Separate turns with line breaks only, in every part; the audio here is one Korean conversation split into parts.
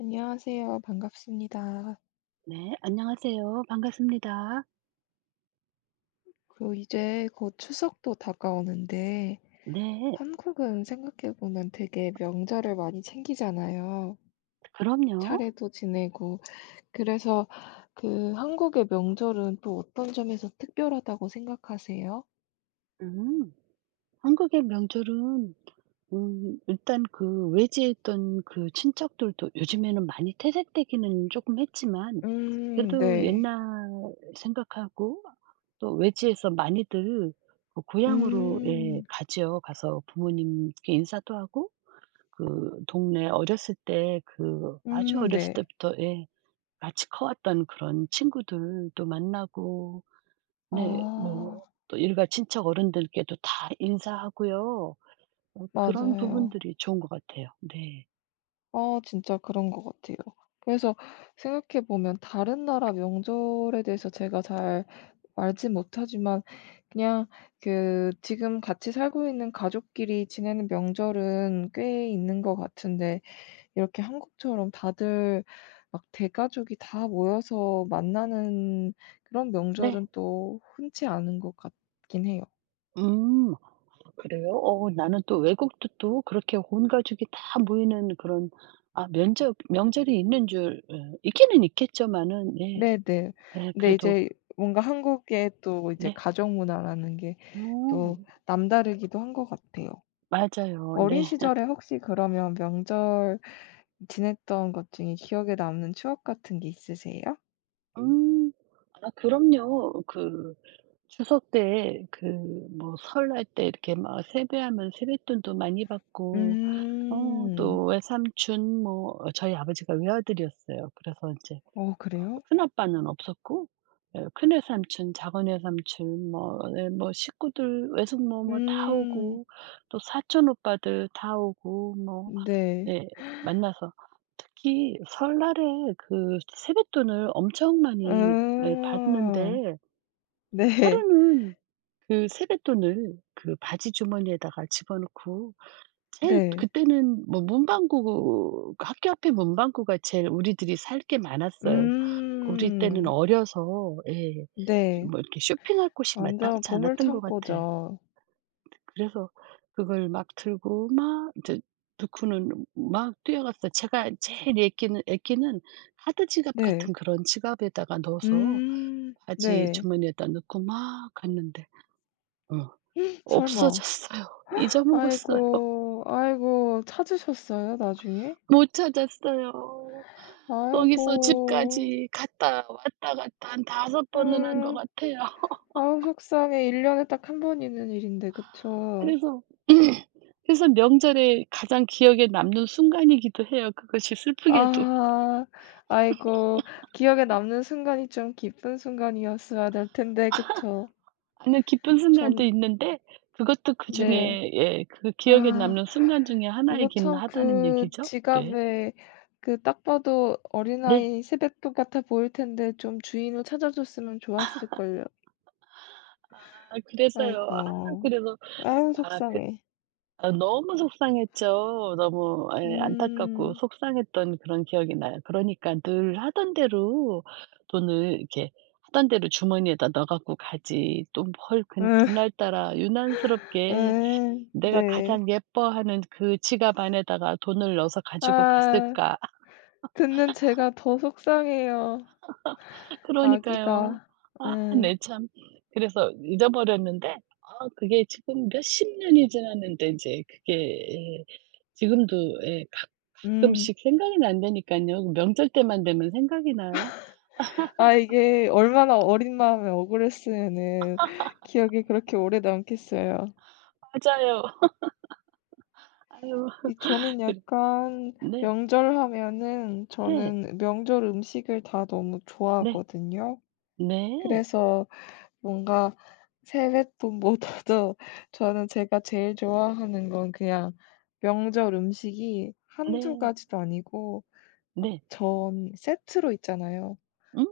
안녕하세요. 반갑습니다.
네, 안녕하세요. 반갑습니다.
그 이제 곧 추석도 다가오는데
네,
한국은 생각해 보면 되게 명절을 많이 챙기잖아요.
그럼요.
차례도 지내고. 그래서 그 한국의 명절은 또 어떤 점에서 특별하다고 생각하세요?
음, 한국의 명절은 일단 그 외지에 있던 그 친척들도 요즘에는 많이 퇴색되기는 조금 했지만 그래도
네.
옛날 생각하고 또 외지에서 많이들 그 고향으로 예,
음.
가죠. 가서 부모님께 인사도 하고 그 동네 어렸을 때 그 아주 어렸을
네.
때부터 예, 같이 커왔던 그런 친구들도 만나고. 네. 뭐
아
또 일가 친척 어른들께도 다 인사하고요. 그런
맞아요.
부분들이 좋은 것 같아요. 네.
아 진짜 그런 것 같아요. 그래서 생각해 보면 다른 나라 명절에 대해서 제가 잘 알진 못하지만 그냥 그 지금 같이 살고 있는 가족끼리 지내는 명절은 꽤 있는 것 같은데 이렇게 한국처럼 다들 막 대가족이 다 모여서 만나는 그런
네.
명절은 또 흔치 않은 것 같긴 해요.
음. 그래요? 나는 또 외국도 또 그렇게 온 가족이 다 모이는 그런 면적 명절이 있는 줄 있기는 있겠지만은. 네.
네네.
네,
근데
그래도.
이제 뭔가 한국의 또 이제
네.
가족 문화라는 게 또
음.
남다르기도 한 것 같아요.
맞아요.
어린
네.
시절에 혹시 그러면 명절 지냈던 것 중에 기억에 남는 추억 같은 게 있으세요?
음. 그럼요. 그 추석 때, 그 뭐 설날 때 이렇게 막 세배하면 세뱃돈도 많이 받고
음.
또 외삼촌 뭐 저희 아버지가 외아들이었어요. 그래서 이제
어 그래요?
큰아빠는 없었고 예, 큰 외삼촌, 작은 외삼촌, 뭐 예 뭐 식구들 외숙모 뭐 다
음.
오고 또 사촌 오빠들 다 오고. 뭐
네.
예 만나서 특히 설날에 그 세뱃돈을 엄청 많이 예
음.
받는데,
네.
하루는 그 세뱃돈을 그 바지 주머니에다가 집어넣고, 제일
네.
그때는 뭐 문방구, 학교 앞에 문방구가 제일 우리들이 살 게 많았어요. 우리 때는
음.
어려서 예.
네.
뭐 이렇게 쇼핑할 곳이
완전
마땅치 않았던 것 같아.
보물창고죠.
그래서 그걸 막 들고 막 이제 두쿠는 막 뛰어갔어요. 제가 제일 애끼는 카드 지갑
네.
같은 그런 지갑에다가 넣어서
음.
바지
네.
주머니에다 넣고 막 갔는데 어
설마.
없어졌어요. 잊어먹었어요.
아이고, 아이고 찾으셨어요 나중에?
못 찾았어요. 거기서
아이고.
집까지 갔다 왔다 갔다 한 다섯 번은 한 것
음.
같아요.
아우 속상해. 1 년에 딱 한 번 있는 일인데 그쵸?
그래서 그래서 명절에 가장 기억에 남는 순간이기도 해요, 그것이 슬프게도.
아. 아이고 기억에 남는 순간이 좀 기쁜 순간이었어야 될 텐데 그쵸?
아니면 기쁜 순간도
전
있는데, 그것도
네.
그중에 예 그 기억에
아
남는 순간 중에
이거
하나이긴
참
하다는
그
얘기죠. 네.
지갑에 그 딱 봐도
네.
어린아이 세뱃돈 같아 보일 텐데 좀 주인을 찾아줬으면 좋았을걸요.
그래서요. 아
아이고.
그래서
아유
아그
속상해.
아 너무 속상했죠. 너무 예 안타깝고
음.
속상했던 그런 기억이 나요. 그러니까 늘 하던 대로 돈을 이렇게 하던 대로 주머니에다 넣어 갖고 가지, 또 헐 그 그날따라 유난스럽게 내가
네.
가장 예뻐하는 그 지갑 안에다가 돈을 넣어서 가지고
아.
갔을까.
듣는 제가 더 속상해요.
그러니까요.
아기가. 예.
네, 참. 그래서 잊어버렸는데 그게 지금 몇십 년이 지났는데 이제 그게 예 지금도 예
음.
가끔씩 생각이 난다니깐요. 명절 때만 되면 생각이 나요.
아 이게 얼마나 어린 마음에 억울했으면은 기억이 그렇게 오래 남겠어요.
맞아요. 아유.
이 저는
그
약간
네.
명절 하면은
네.
저는 명절 음식을 다 너무
네.
좋아하거든요.
네.
그래서 뭔가 세뱃돈보다도 저는 제가 제일 좋아하는 건 그냥 명절 음식이 한두
네.
가지도 아니고 막
네.
전 세트로 있잖아요.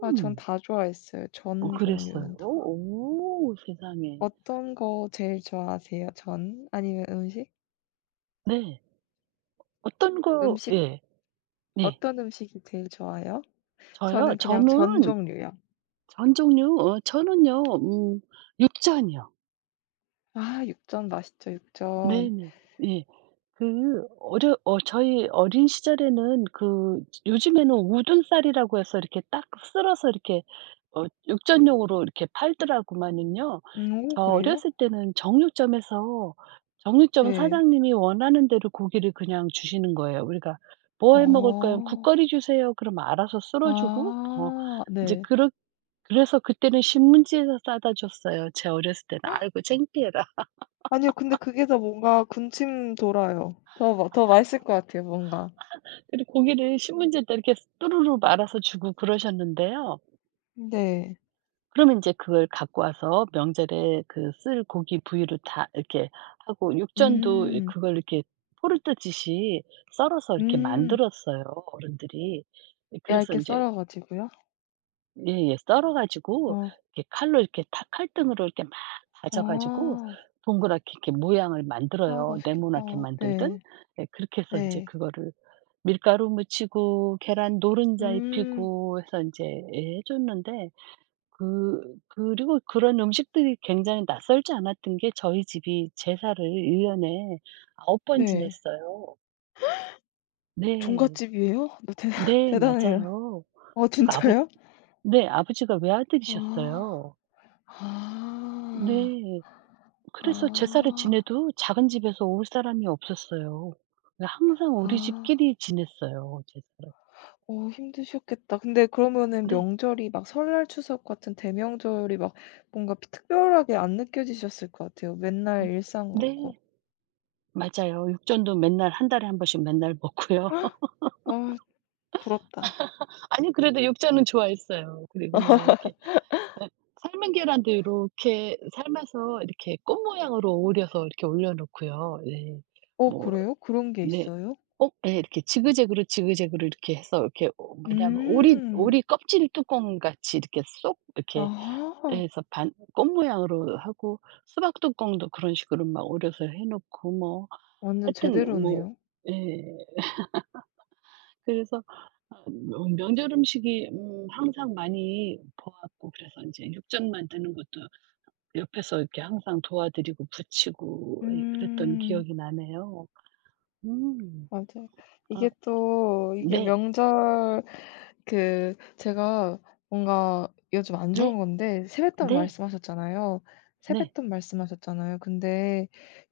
아 전 다 좋아했어요. 전
그랬어요?
종류는 다.
오, 세상에.
어떤 거 제일 좋아하세요? 전 아니면 음식?
네. 어떤 거
음식
예. 네.
어떤 음식이 제일 좋아요?
저요?
저는 그냥
저는
전 종류요.
전 종류 저는요. 육전이요.
아 육전 맛있죠, 육전.
네네. 예. 그 어려 어 저희 어린 시절에는 그 요즘에는 우둔 쌀이라고 해서 이렇게 딱 쓸어서 이렇게 육전용으로 이렇게 팔더라고만은요.
오
저
그래요?
어렸을 때는 정육점에서 정육점
네.
사장님이 원하는 대로 고기를 그냥 주시는 거예요. 우리가 "뭐 해 먹을 거야?"
어.
"국거리 주세요." 그러면 알아서 썰어 주고 뭐
아
인제
네.
그렇 그래서 그때는 신문지에서 싸다 줬어요. 제 어렸을 때는. "아이고 창피해라."
아니요. 근데 그게 더 뭔가 군침 돌아요. 더 마 더 맛있을 것 같아요, 뭔가.
그리고 고기를 신문지에다 이렇게 스 또르르 말아서 주고 그러셨는데요.
네.
그러면 이제 그걸 갖고 와서 명절에 그 쓸 고기 부위로 다 이렇게 하고, 육전도 이
음.
그걸 이렇게 포를 뜨듯이 썰어서 이렇게
음.
만들었어요, 어른들이. 예, 그래서
얇게
인제
썰어 가지고요?
예예, 썰어 가지고
어.
이렇게 칼로 이렇게 탁 칼등으로 이렇게 막 다져 가지고
아.
동그랗게 이렇게 모양을
아
만들어요.
맛있겠다.
네모나게 만들든.
네.
예, 그렇게 해서 인제
네.
그거를 밀가루 묻히고 계란 노른자
음
입히고 해서 인제 예 해 줬는데, 그리고 그런 음식들이 굉장히 낯설지 않았던 게 저희 집이 제사를 1년 년에 9번
네.
지냈어요. 네.
종갓집이에요? 너 대단
네,
대단해요.
맞아요.
어
그리고 아버
진짜요?
네, 아버지가
아.
외아들이셨어요.
아.
네. 그래서 제사를
아.
지내도 작은 집에서 올 사람이 없었어요. 네, 항상 우리
아.
집끼리 지냈어요, 제사를.
어 힘드셨겠다. 근데 그러면은
네.
명절이 막 설날, 추석 같은 대명절이 막 뭔가 특별하게 안 느껴지셨을 것 같아요.
음.
맨날 일상 같고.
네. 맞아요. 육전도 맨날 한 달에 한 번씩 맨날 먹고요.
아 부럽다.
아니, 그래도 육전은 좋아했어요. 그리고 뭐 이렇게 예, 삶은 계란도 요렇게 삶아서 이렇게 꽃 모양으로 오려서 이렇게 올려 놓고요. 네.
어
뭐
그래요? 그런 게
네.
있어요?
예, 이렇게 지그재그로, 지그재그로 이렇게 해서 이렇게 어 뭐냐면 오리
음.
오리 껍질 뚜껑같이 이렇게 쏙 이렇게
아.
해서 반 꽃 모양으로 하고 수박 뚜껑도 그런 식으로 막 오려서 해 놓고 뭐
완전
하여튼 뭐
제대로네요.
예. 그래서 뭐 명절 음식이 항상 많이 보았고, 그래서 인제 육전 만드는 것도 옆에서 이렇게 항상 도와드리고 붙이고 예 그랬던
음.
기억이 나네요. 음.
맞아요.
아
이게 또 이게
네.
명절 그 제가 뭔가 요즘 안
네.
좋은 건데 세뱃돈
네.
말씀하셨잖아요.
네.
세뱃돈 말씀하셨잖아요. 근데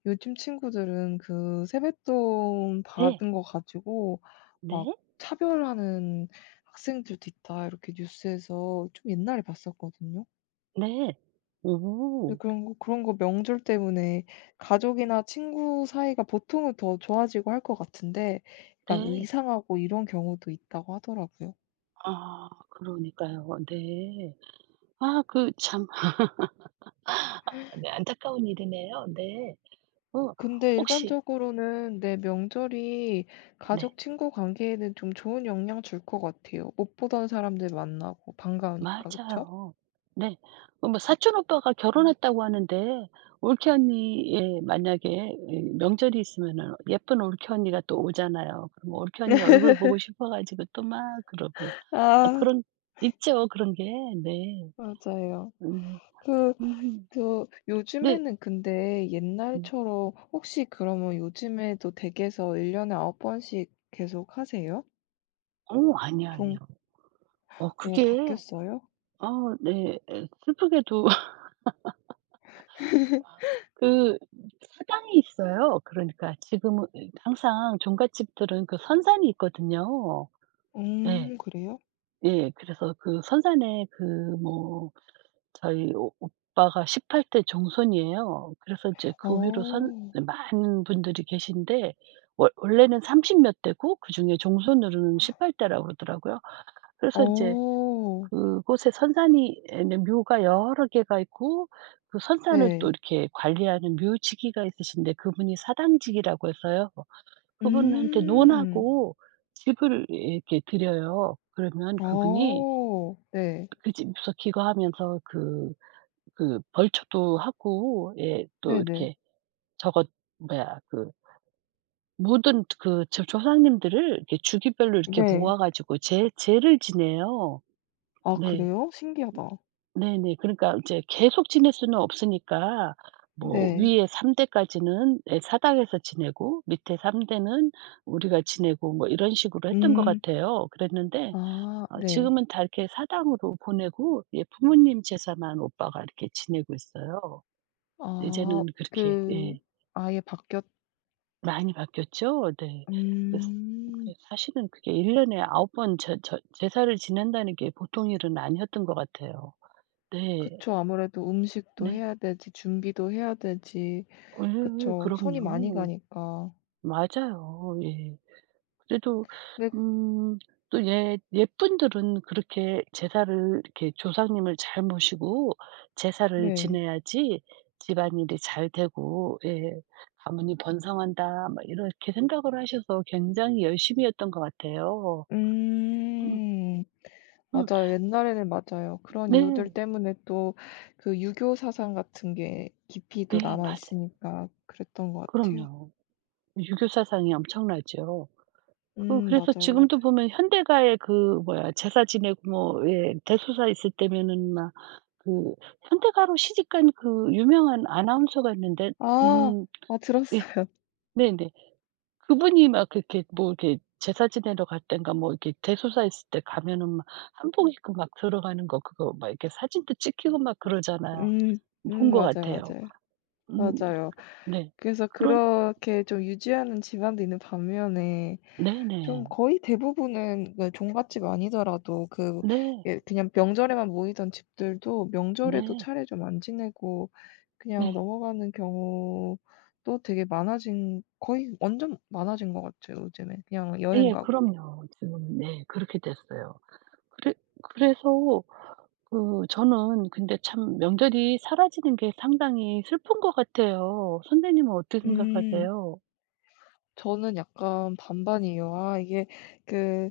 요즘 친구들은 그 세뱃돈
네.
받은 거 가지고 막
네.
차별하는 학생들도 있다 이렇게 뉴스에서 좀 옛날에 봤었거든요.
네.
네
오.
그런 거 그런 거 명절 때문에 가족이나 친구 사이가 보통은 더 좋아지고 할 것 같은데 약간
네.
의상하고 이런 경우도 있다고 하더라고요.
그러니까요. 네. 그 참. 아 네, 안타까운 일이네요. 네. 어
근데
혹시.
일반적으로는 내 명절이
네.
가족 친구 관계에는 좀 좋은 영향 줄 것 같아요. 못 보던 사람들 만나고 반가우니까 그쵸?
맞아요. 네. 뭐 사촌 오빠가 결혼했다고 하는데, 올케 언니의 만약에 이 명절이 있으면은 예쁜 올케 언니가 또 오잖아요. 그럼 올케 언니 얼굴 보고 싶어 가지고 또 막 그러고.
아
그런. 있죠, 그런 게. 네.
맞아요.
음.
그
음.
그
네.
요즘에는 근데
음.
옛날처럼 혹시 그러면 요즘에도 댁에서 1 년에 9 번씩 계속 하세요?
아니요, 아니요.
종
어
어
그게
바뀌었어요?
어 네, 예 슬프게도. 그 사당이 있어요. 그러니까 지금은 항상 종갓집들은 그 선산이 있거든요. 예.
그래요?
예. 그래서 그 선산에 그 뭐 저희 오 오빠가 18대 종손이에요. 그래서 이제 그 위로 선
어.
많은 분들이 계신데 원 원래는 30몇 대고 그중에 종손으로는 18 대라고 그러더라고요. 그래서 이제
어.
그곳에 선산이 에는 묘가 여러 개가 있고, 그 선산을 또
네.
이렇게 관리하는 묘지기가 있으신데 그분이 사당직이라고 해서요. 음. 그분한테
음.
논하고 집을 이렇게 드려요. 그러면 그분이
어. 네.
그 집에서 기거하면서 그 벌초도 하고 예 또
네네.
이렇게 저거 뭐야 그 모든 그 조 조상님들을 이렇게 주기별로 이렇게
네.
모아 가지고 제 제를 지내요.
아
네.
그래요? 신기하다.
네네. 그러니까 이제 계속 지낼 수는 없으니까 뭐
네.
위에 3 대까지는 예 사당에서 지내고 밑에 3 대는 우리가 지내고 뭐 이런 식으로 했던 것
음.
같아요. 그랬는데
아 네.
지금은 다 이렇게 사당으로 보내고 예 부모님 제사만 오빠가 이렇게 지내고 있어요.
아
이제는 그렇게
그
예
아예 바뀌었
많이 바뀌었죠. 네. 그래서 그
음.
사실은 그게 1년 년에 9 번 제 저 제사를 지낸다는 게 보통 일은 아니었던 것 같아요. 네.
그쵸. 아무래도 음식도
네.
해야 되지 준비도 해야 되지.
예. 예,
그쵸. 손이 많이
그럼요.
가니까.
맞아요. 예. 그래도
근데
음 또 예 옛분들은 그렇게 제사를 이렇게 조상님을 잘 모시고 제사를
네.
지내야지 집안일이 잘 되고 예 '가문이 번성한다.' 막 이렇게 생각을 하셔서 굉장히 열심히 했던 것 같아요. 음
음.
음
맞아요. 옛날에는 맞아요. 그런 이유들
네.
때문에 또 그 유교 사상 같은 게 깊이 또
네,
남아
맞아요.
있으니까 그랬던 것 같아요.
그럼요. 유교 사상이 엄청나죠. 그래서
맞아요,
지금도
맞아요.
보면 현대가의 그 뭐야 제사 지내고 뭐 예 대소사 있을 때면은 막 그 현대가로 시집 간 그 유명한 아나운서가 있는데
아.
음
아
예
들었어요.
네네. 그분이 막 그렇게 뭐 이렇게 제사 지내러 갈 땐가 뭐 이렇게 대소사 있을 때 가면은 막 한복 입고 막 들어가는 거 그거 막 이렇게 사진도 찍히고 막 그러잖아요.
음.
본 것
맞아요,
같아요.
맞아요.
음.
맞아요.
네.
그래서
그런
그렇게 좀 유지하는 집안도 있는 반면에 좀
네네.
거의 대부분은 그 종갓집 아니더라도 그
네. 네.
예 그냥 명절에만 모이던 집들도 명절에도
네,
차례 좀 안 지내고 그냥
네.
넘어가는 경우도 되게 많아진 거의 완전 많아진 것 같아요 요즘에 그냥 여행
예.
가고.
그럼요. 지금 네 그렇게 됐어요. 그래 그래서 그 저는 근데 참 명절이 사라지는 게 상당히 슬픈 것 같아요. 선생님은 어떻게
음.
생각하세요?
저는 약간 반반이에요. 아 이게 그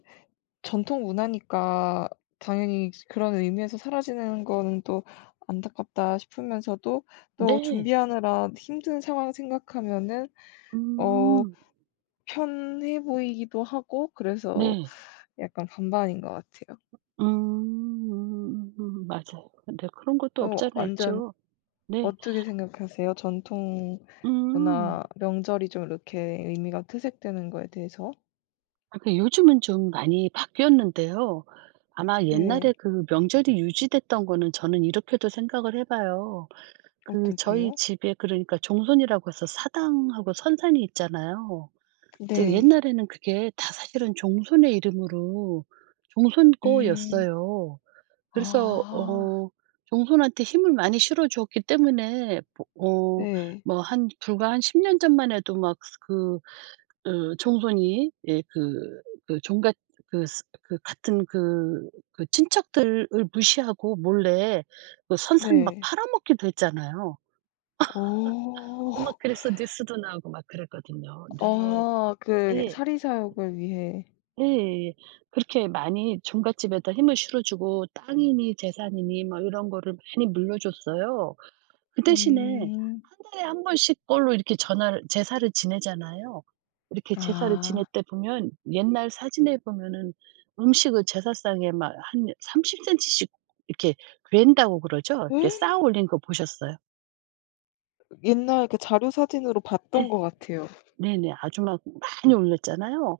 전통 문화니까 당연히 그런 의미에서 사라지는 거는 또 안타깝다 싶으면서도 또
네.
준비하느라 힘든 상황 생각하면은 어
음.
편해 보이기도 하고 그래서
네.
약간 반반인 것 같아요.
음. 맞아요. 근데 그런 것도
어
없잖아
완전
있죠. 네.
어떻게 생각하세요? 전통
음.
문화 명절이 좀 이렇게 의미가 퇴색되는 거에 대해서?
그 요즘은 좀 많이 바뀌었는데요. 아마
네.
옛날에 그 명절이 유지됐던 거는 저는 이렇게도 생각을 해 봐요.
어떻
그
게요
저희 집에 그러니까 종손이라고 해서 사당하고 선산이 있잖아요. 이제
네.
옛날에는 그게 다 사실은 종손의 이름으로 종손
음.
거였어요. 그래서
아.
종손한테 힘을 많이 실어 주었기 때문에 뭐
네.
뭐 한 불과 한 10년 전만 해도 막 그 종손이 예 그 그 종갓 그 스 그 같은 그 그 친척들을 무시하고 몰래 그 선산 막
네.
팔아먹기도 했잖아요.
오
막 그래서 뉴스도 나오고 막 그랬거든요. 네.
아 그
예.
사리 사욕을 위해.
예. 예. 그렇게 많이 종갓집에다 힘을 실어주고 땅이니 재산이니 막 이런 거를 많이 물려줬어요. 그 대신에
음.
한 달에 한 번씩 걸로 이렇게 전화를 제사를 지내잖아요. 이렇게 제사를
아.
지낼 때 보면 옛날 사진에 보면은 음식을 제사상에 막 한 30 센티씩 이렇게 괸다고 그러죠? 이렇게 쌓아 올린 거 보셨어요?
옛날 그 자료 사진으로 봤던
예.
것 같아요.
네네. 아주 막 많이 올렸잖아요.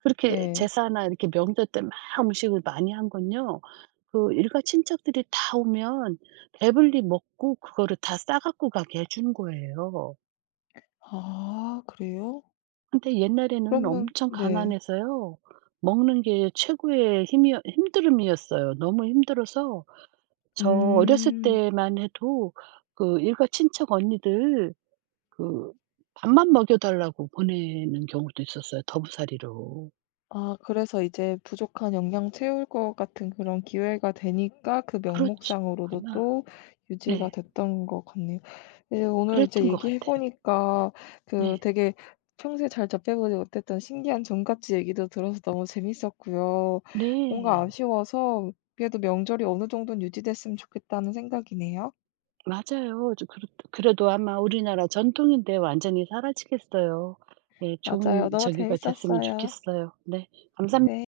그렇게
네.
제사나 이렇게 명절 때 막 음식을 많이 한 건요. 그 일가 친척들이 다 오면 배불리 먹고 그거를 다 싸 갖고 가게 해준 거예요.
아 그래요?
근데 옛날에는
그러면
엄청
네.
가난해서요. 먹는 게 최고의 힘이 힘들음이었어요. 너무 힘들어서 저 어렸을
음.
때만 해도 그 일가 친척 언니들 그 밥만 먹여 달라고 보내는 경우도 있었어요, 더부살이로.
아 그래서 이제 부족한 영양 채울 것 같은 그런 기회가 되니까 그
그렇지.
명목상으로도
아마
또 유지가
네,
됐던 것 같네요. 예 오늘 이제
그랬던 것
얘기해
같아요.
보니까 그
네.
되게 평소에 잘 접해보지 못했던 신기한 종갓집 얘기도 들어서 너무 재밌었고요. 뭔가
네.
아쉬워서 그래도 명절이 어느 정도는 유지됐으면 좋겠다는 생각이네요.
맞아요. 저 그렇 그래도 아마 우리나라 전통인데 완전히 사라지겠어요. 예,
맞아요.
좋은
너무
저기가 됐으면
재밌었어요.
좋겠어요. 네. 감사합
네.